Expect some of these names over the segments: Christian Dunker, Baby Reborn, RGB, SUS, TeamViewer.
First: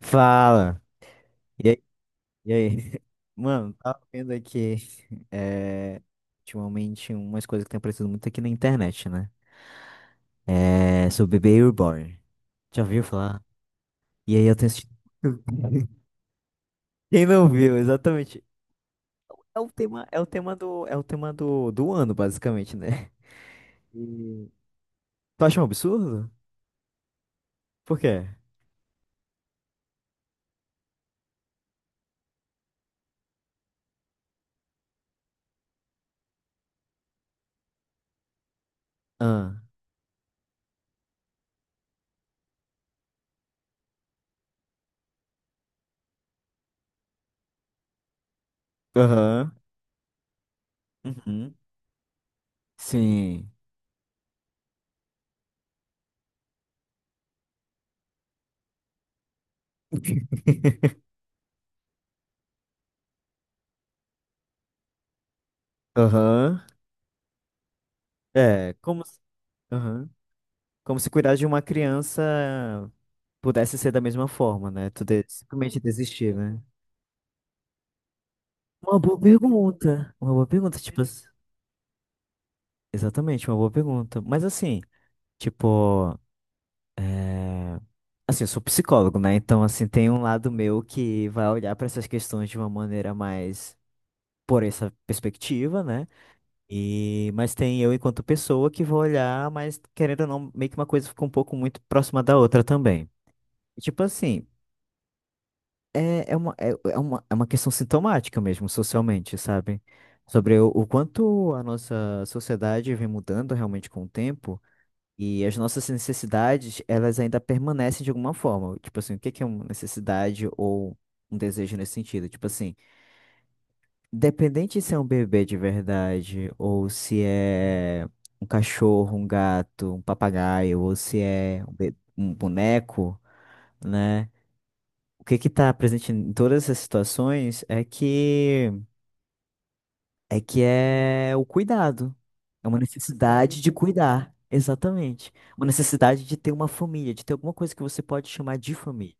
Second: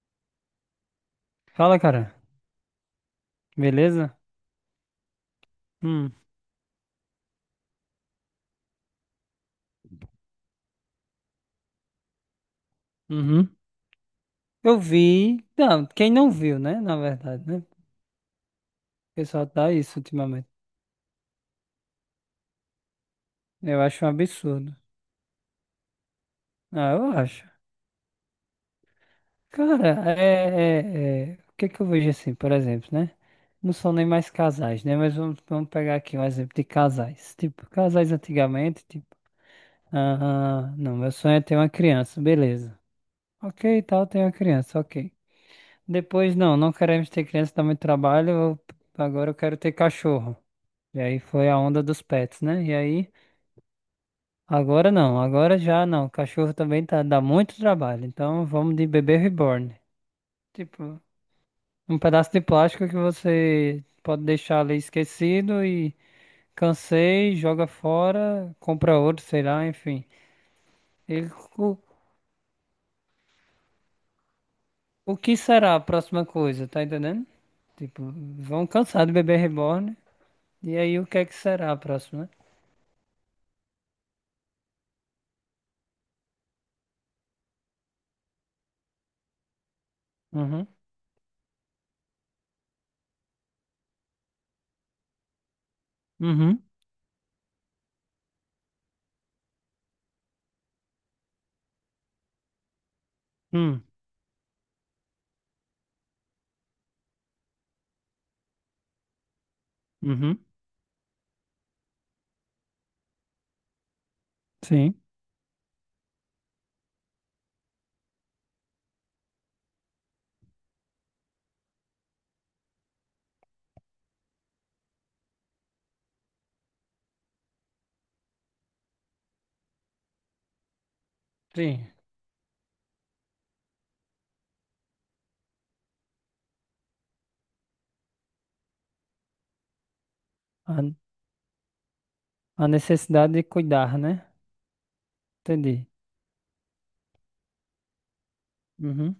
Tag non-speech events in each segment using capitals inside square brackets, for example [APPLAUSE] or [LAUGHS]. Fala. E Fala, aí? cara. E aí? [LAUGHS] Mano, tava Beleza? vendo aqui é, Hum. ultimamente umas coisas que tem aparecido muito aqui na internet, né? É, sobre Baby Reborn. Já ouviu falar? Uhum. E aí eu tenho Eu assistido. vi. Não, quem [LAUGHS] não viu, né? Na Quem verdade, não né? O viu, exatamente. pessoal É o tá isso tema, ultimamente. É o tema do, do ano, basicamente, né? Eu acho um E... absurdo. Tu acha um absurdo? Ah, eu acho. Por quê? Cara, o que é que eu vejo assim, por exemplo, né? Não são nem mais casais, né? Mas vamos pegar aqui um exemplo de casais. Tipo, casais antigamente, tipo, Ah. ah, não, meu sonho é ter uma criança, beleza. Ok, tal, tenho uma criança, ok. Depois, não, não queremos ter criança, dá muito trabalho. Agora eu Aham. quero ter cachorro. E aí foi Uhum. a onda dos pets, né? E aí, Sim. agora não, agora já não. Cachorro também tá, dá muito trabalho. Então vamos de bebê reborn. [LAUGHS] Tipo, um pedaço de plástico que você pode deixar ali esquecido e Aham. cansei, joga fora, É, compra como. Se- outro, sei lá, enfim. Aham. Como se Ele, cuidar de uma o, criança pudesse ser da mesma forma, né? O que será Simplesmente a próxima desistir, né? coisa, tá entendendo? Tipo, vão Uma cansar do boa bebê reborn. pergunta. Uma boa E pergunta, aí, o que é que será a próxima? exatamente, uma boa pergunta. Mas assim, tipo, é... assim, eu sou psicólogo, né? Então, assim, tem um lado Uhum, meu que vai olhar para essas questões de uma maneira mais por essa perspectiva, né? uhum, E mas tem eu enquanto pessoa que vou olhar, mas querendo ou não, meio que uma coisa fica um pouco muito próxima da outra também. E, hum, tipo assim, é uma questão sintomática mesmo, socialmente, sabe? uhum, Sobre o quanto a nossa sociedade vem mudando realmente com o tempo sim, e as nossas necessidades, elas ainda permanecem de alguma forma. Tipo assim, o que que é uma necessidade ou um desejo nesse sentido? Tipo assim, independente se é um bebê de verdade ou se é um cachorro, um gato, um papagaio ou se é sim. Um boneco, né? O que que está presente em todas essas situações é que é que A, é o cuidado. a É uma necessidade de necessidade de cuidar, né? cuidar, exatamente. Uma Entendi. necessidade de ter uma família, de ter alguma coisa que você pode chamar de família. Uhum.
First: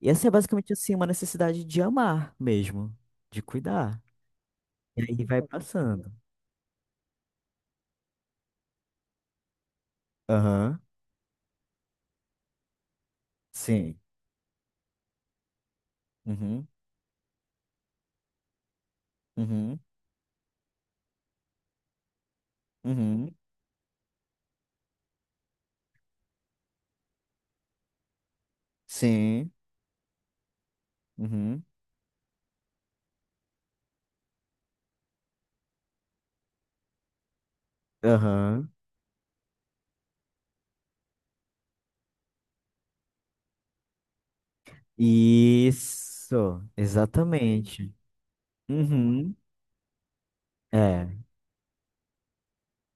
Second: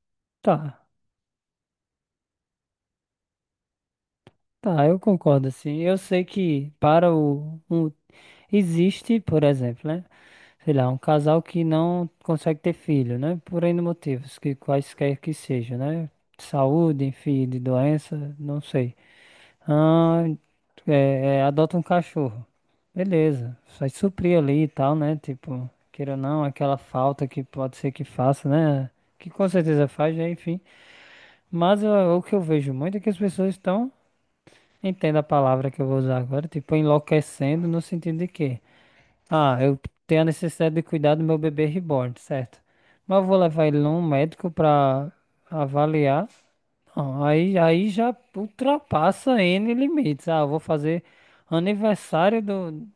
E essa é Tá, basicamente assim, uma necessidade de amar mesmo, de cuidar. tá, eu E aí vai concordo, assim. Eu passando. sei que para existe, por exemplo, né? Sei Aham. lá, um casal que não consegue ter filho, né? Por N Sim. motivos, que quaisquer que seja, né? Uhum. Saúde, enfim, de doença, não sei. Uhum. Ah, adota um cachorro. Uhum. Beleza. Vai suprir ali e tal, né? Tipo, queira ou não, aquela falta que pode ser que faça, né? Que com Sim. certeza faz, né? Enfim. Uhum. Mas ó, o que eu vejo muito é que as pessoas estão, entenda a palavra que eu vou usar agora, tipo, enlouquecendo no sentido de quê? Aham. Ah, eu tenho a necessidade de cuidar do meu bebê reborn, certo? Mas eu vou levar ele num médico pra avaliar. Isso, Não, aí exatamente. já Uhum. ultrapassa N limites. Ah, eu vou fazer É. aniversário do.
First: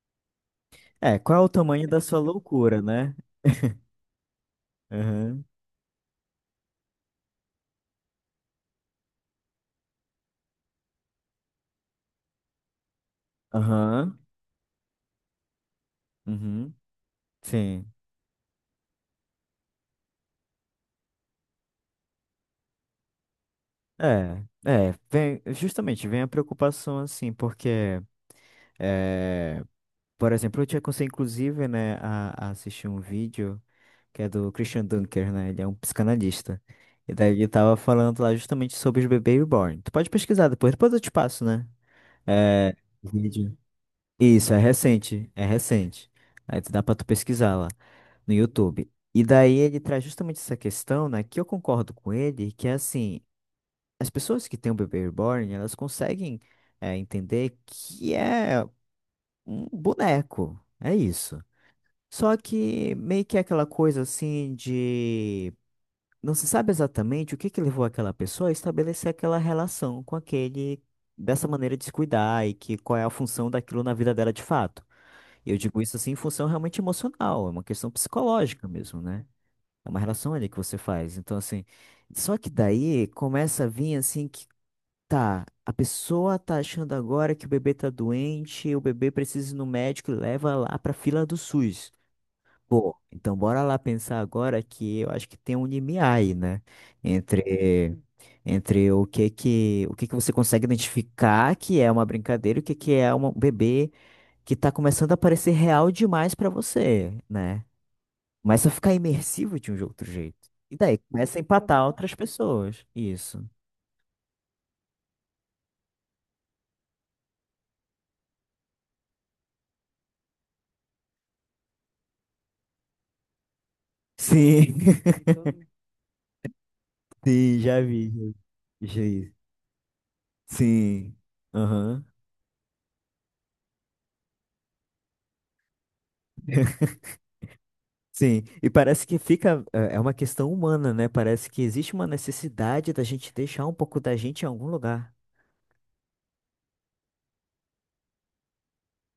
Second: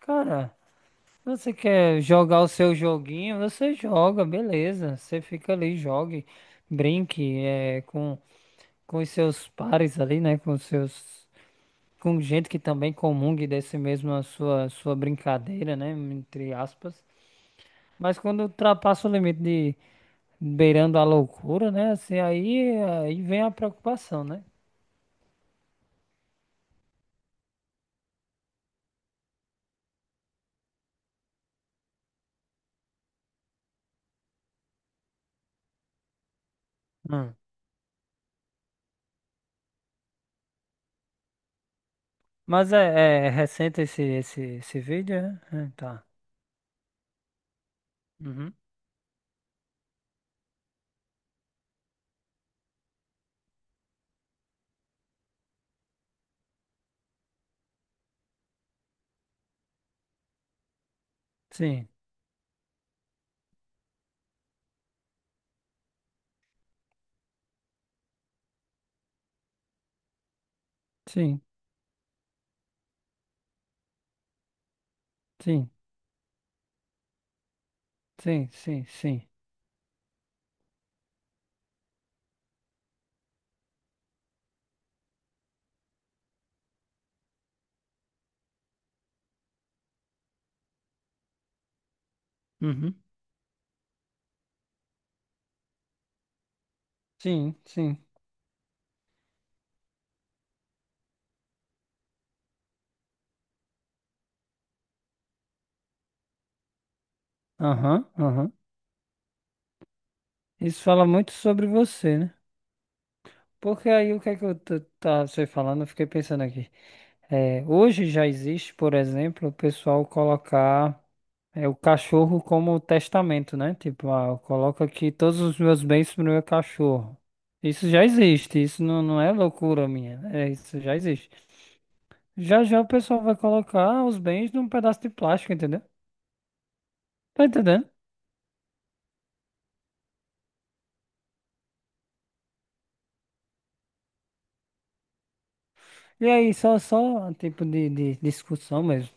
Cara, É, qual é o você tamanho da quer sua jogar o seu loucura, né? joguinho? Você joga, beleza. Você Aham, fica ali, jogue, brinque, com os seus pares ali, né? Com os seus. Com gente que também comungue desse mesmo aham, a sua brincadeira, né? Entre uhum, aspas. sim. Mas quando ultrapassa o limite de beirando a loucura, né? Assim, aí vem a preocupação, né? É, é, vem, justamente, vem a preocupação, assim, porque, é, por exemplo, eu tinha conseguido, inclusive, né, a assistir um vídeo que é do Christian Dunker, né, ele é um psicanalista, e daí Hum. ele tava falando lá justamente sobre os bebês reborn. Tu pode pesquisar depois, depois eu te passo, né? Mas É, o é vídeo. recente esse, esse, Isso, é esse vídeo, recente, né? é É, tá. recente. Aí tu dá pra tu pesquisar lá no Uhum. YouTube. E daí ele traz justamente essa questão, né, que eu concordo com ele, que é assim, as pessoas que têm o bebê reborn, elas conseguem entender que é um boneco, é isso. Sim, Só que meio que é aquela coisa assim de não se sabe exatamente o que que levou aquela pessoa a estabelecer aquela relação com aquele, sim, dessa maneira de se cuidar, e que qual é a função daquilo na vida dela de fato. E eu sim, digo isso assim em função realmente emocional, é uma questão sim, psicológica sim, mesmo, né? sim. É uma relação ali que você faz. Então, assim, só que daí começa a vir assim que tá, a pessoa tá achando agora que o bebê tá doente, o bebê precisa ir no médico e leva lá pra fila do SUS. Uhum. Pô, então bora lá pensar agora que eu acho que tem um limiar aí, né? Sim, Entre, sim. entre o que que você consegue identificar que é uma brincadeira e o que que é um bebê que tá começando a parecer real demais pra você, né? Aham, aham. Começa a ficar imersivo de um outro jeito. E Isso daí fala muito começa a sobre empatar outras você, né? pessoas. Isso. Porque aí o que é que tá você falando, eu fiquei pensando aqui. É, hoje já existe, por exemplo, o pessoal colocar o cachorro como testamento, né? Tipo, ah, Sim. coloca aqui todos os [LAUGHS] meus bens pro meu cachorro. Sim, já Isso já vi. existe, isso Já não, não é vi. loucura minha, né? É, isso já Sim. existe. Aham. Já já o pessoal vai colocar os bens num pedaço de plástico, entendeu? Tá entendendo? Sim. E parece que fica. É, é uma questão humana, né? Parece que existe uma necessidade da gente deixar um pouco da gente em algum lugar. E aí, só um tipo de discussão mesmo.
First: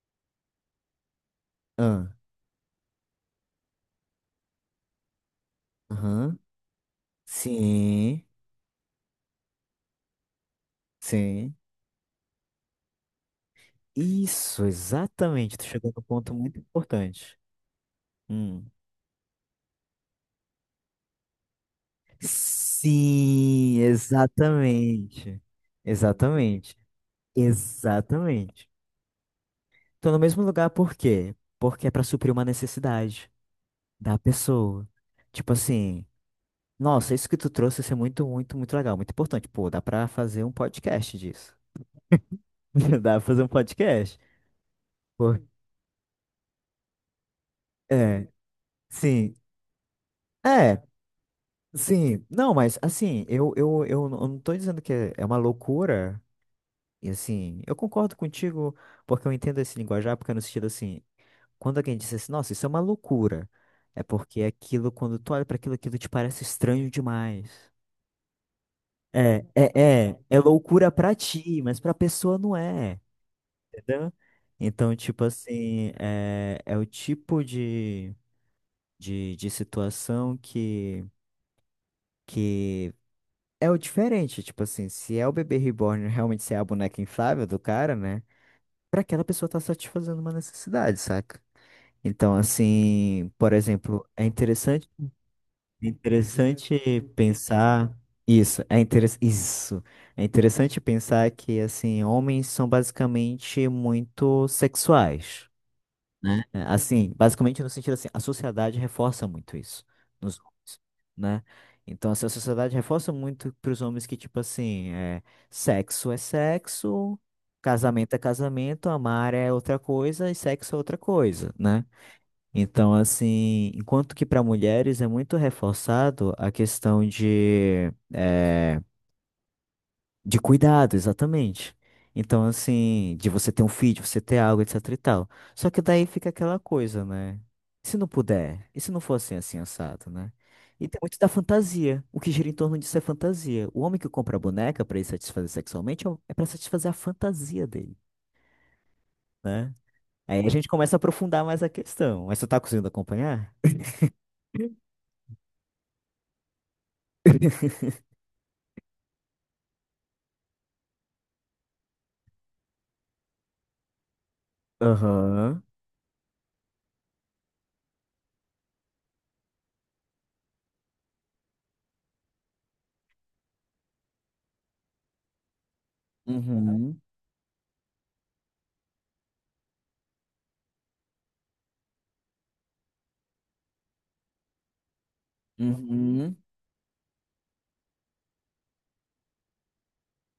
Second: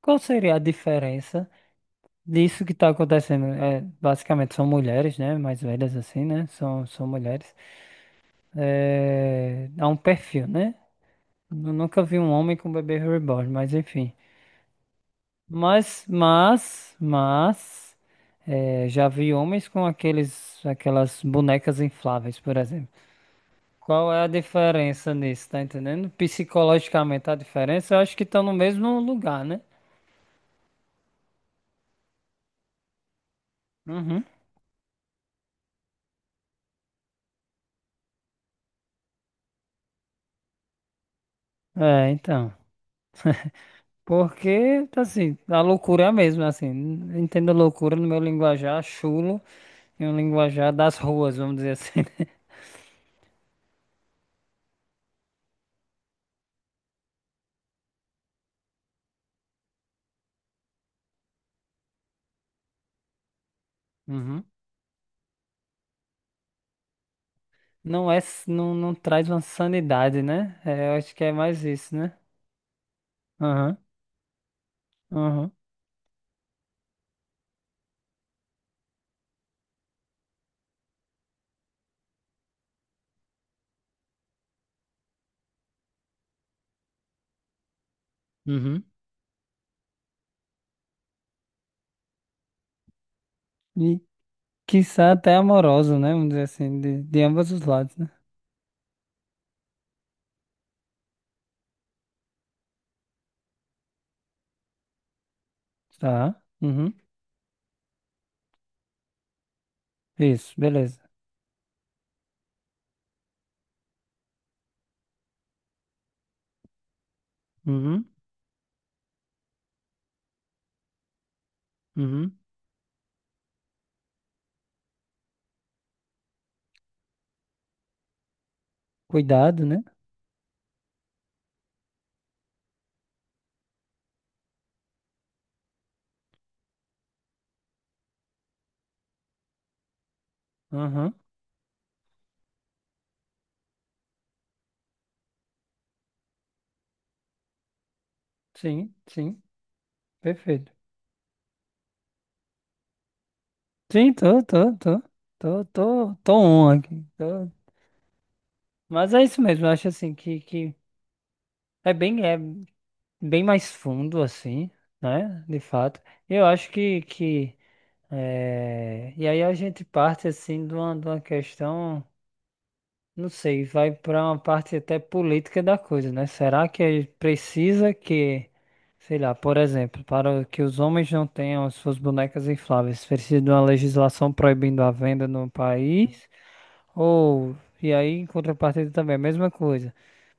Qual seria a diferença Ah. disso que está acontecendo? É, basicamente são mulheres, né? Mais velhas assim, Aham. né? São mulheres. Sim. É, a um perfil, né? Sim. Eu nunca vi um homem com bebê reborn, mas enfim. Isso, exatamente. Tu chegou no Mas, ponto muito mas, importante. mas, Hum. é, já vi homens com aquelas bonecas infláveis, por exemplo. Sim, Qual é a diferença exatamente. nisso, tá entendendo? Exatamente. Psicologicamente a diferença, eu acho que estão no Exatamente. mesmo lugar, né? Tô no mesmo lugar por quê? Porque é pra suprir uma necessidade da Uhum. pessoa. Tipo assim, nossa, isso que tu trouxe isso é muito, muito, muito legal, muito importante. Pô, dá pra fazer um podcast disso. É, então. [LAUGHS] Dá pra fazer um podcast. Porque, assim, Pô, a loucura é a mesma, assim. Entendo loucura no meu é, linguajar sim. chulo e um linguajar É, das ruas, vamos dizer assim, sim. né? Não, mas assim, eu não tô dizendo que é uma loucura. E assim, eu concordo contigo, porque eu entendo esse linguajar, porque é no sentido assim, quando alguém diz assim, nossa, isso é uma loucura, é porque Uhum. é aquilo, quando tu olha para aquilo, aquilo te parece estranho demais. Não é, não, não traz uma sanidade, É né? É, loucura eu pra acho que é ti, mais mas pra isso, né? pessoa não é, Aham, entendeu? Então, tipo aham, assim, é, é o tipo de situação que é o diferente, tipo assim, se é o bebê reborn realmente ser a boneca inflável do cara, né? uhum. Para aquela pessoa estar satisfazendo uma necessidade, saca? Então, assim, por E exemplo, quiçá até é amoroso, né? Vamos dizer assim, interessante de ambos os lados, pensar né? isso, isso. É interessante pensar que assim, homens são basicamente muito sexuais, Tá, né? É, uhum. assim, basicamente no sentido assim, a sociedade reforça muito isso nos Isso, homens, beleza. né? Então, assim, a sociedade reforça muito para os homens que, tipo assim, é sexo, Uhum, casamento é casamento, amar é outra coisa e sexo é outra coisa, né? uhum. Então, assim, enquanto que para mulheres é muito reforçado a questão de é, Cuidado, né? de cuidado, exatamente. Então, assim, de você ter um feed, você ter algo, etc e tal. Só que daí fica aquela coisa, né? Se não puder, e se não for assim, assim, assado, né? E tem Aham. muito da fantasia. O que gira em torno disso é fantasia. O homem que compra a boneca pra ele satisfazer sexualmente é pra satisfazer a fantasia dele, Sim, sim, né? Aí a gente perfeito. começa a aprofundar mais a questão. Mas você tá conseguindo acompanhar? Sim, tô on aqui. Tô. [LAUGHS] Mas é isso mesmo, eu acho assim que é bem mais fundo, assim, né? De Aham. fato. Eu acho que. É, e aí a gente parte assim de uma questão, não sei, vai para uma parte até política da coisa, né? Será que Uhum. é, precisa que, sei lá, por exemplo, para que os homens não tenham as suas bonecas infláveis, precisa de uma legislação proibindo a venda no país? Uhum. Ou, e aí em contrapartida também, a mesma coisa,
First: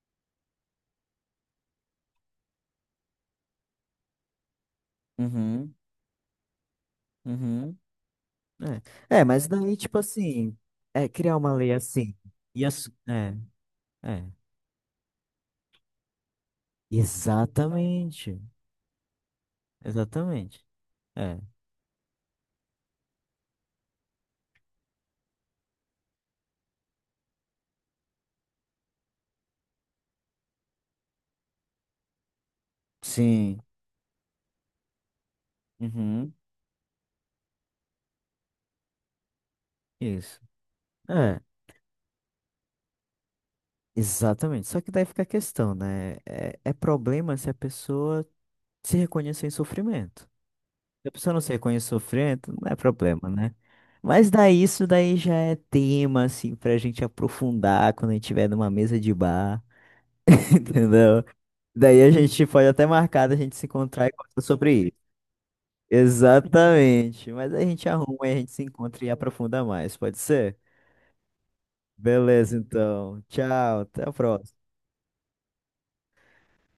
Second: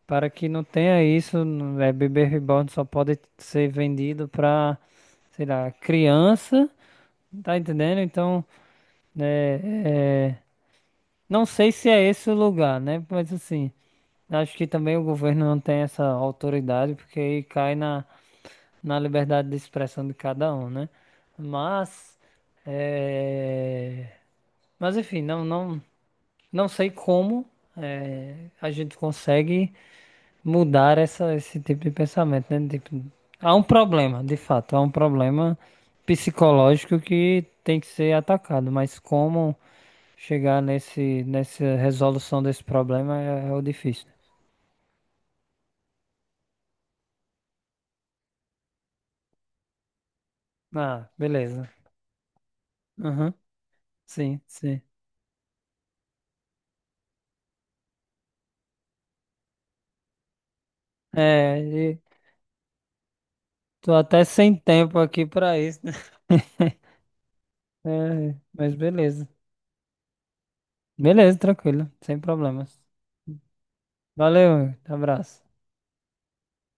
para que não tenha isso, bebê reborn só pode ser vendido para, sei lá, Uhum. criança, tá Uhum. entendendo? Então. É, é, mas daí, tipo É, é, assim, é criar não uma lei sei se é assim. esse o E lugar, as, né? Mas é, assim, é. acho que também o governo não tem essa autoridade, porque aí cai na, Exatamente. na liberdade de expressão de cada Exatamente. um, né? É. Mas, é, mas enfim, não, não, não sei como a gente consegue mudar esse tipo de pensamento, né? Tipo, há Sim. um problema, de fato, há um problema Uhum. psicológico que tem que ser atacado, mas como Isso. chegar É, nessa resolução desse problema é o difícil. exatamente. Só que daí fica a questão, né? É, é problema se a pessoa se reconhecer em sofrimento. Ah, Se a pessoa não se beleza. reconhece em sofrimento, não é problema, Aham. né? Mas Sim, daí sim. isso daí já é tema, assim, pra gente aprofundar quando a gente tiver numa mesa de bar, [LAUGHS] entendeu? É, e Daí a gente pode até marcar da gente se tô encontrar e até conversar sem sobre isso. tempo aqui pra isso, né? [LAUGHS] Exatamente. Mas a gente arruma e É, a gente se mas encontra e beleza. aprofunda mais, pode ser? Beleza, tranquilo, sem Beleza, problemas. então. Tchau, até a próxima. Valeu, abraço.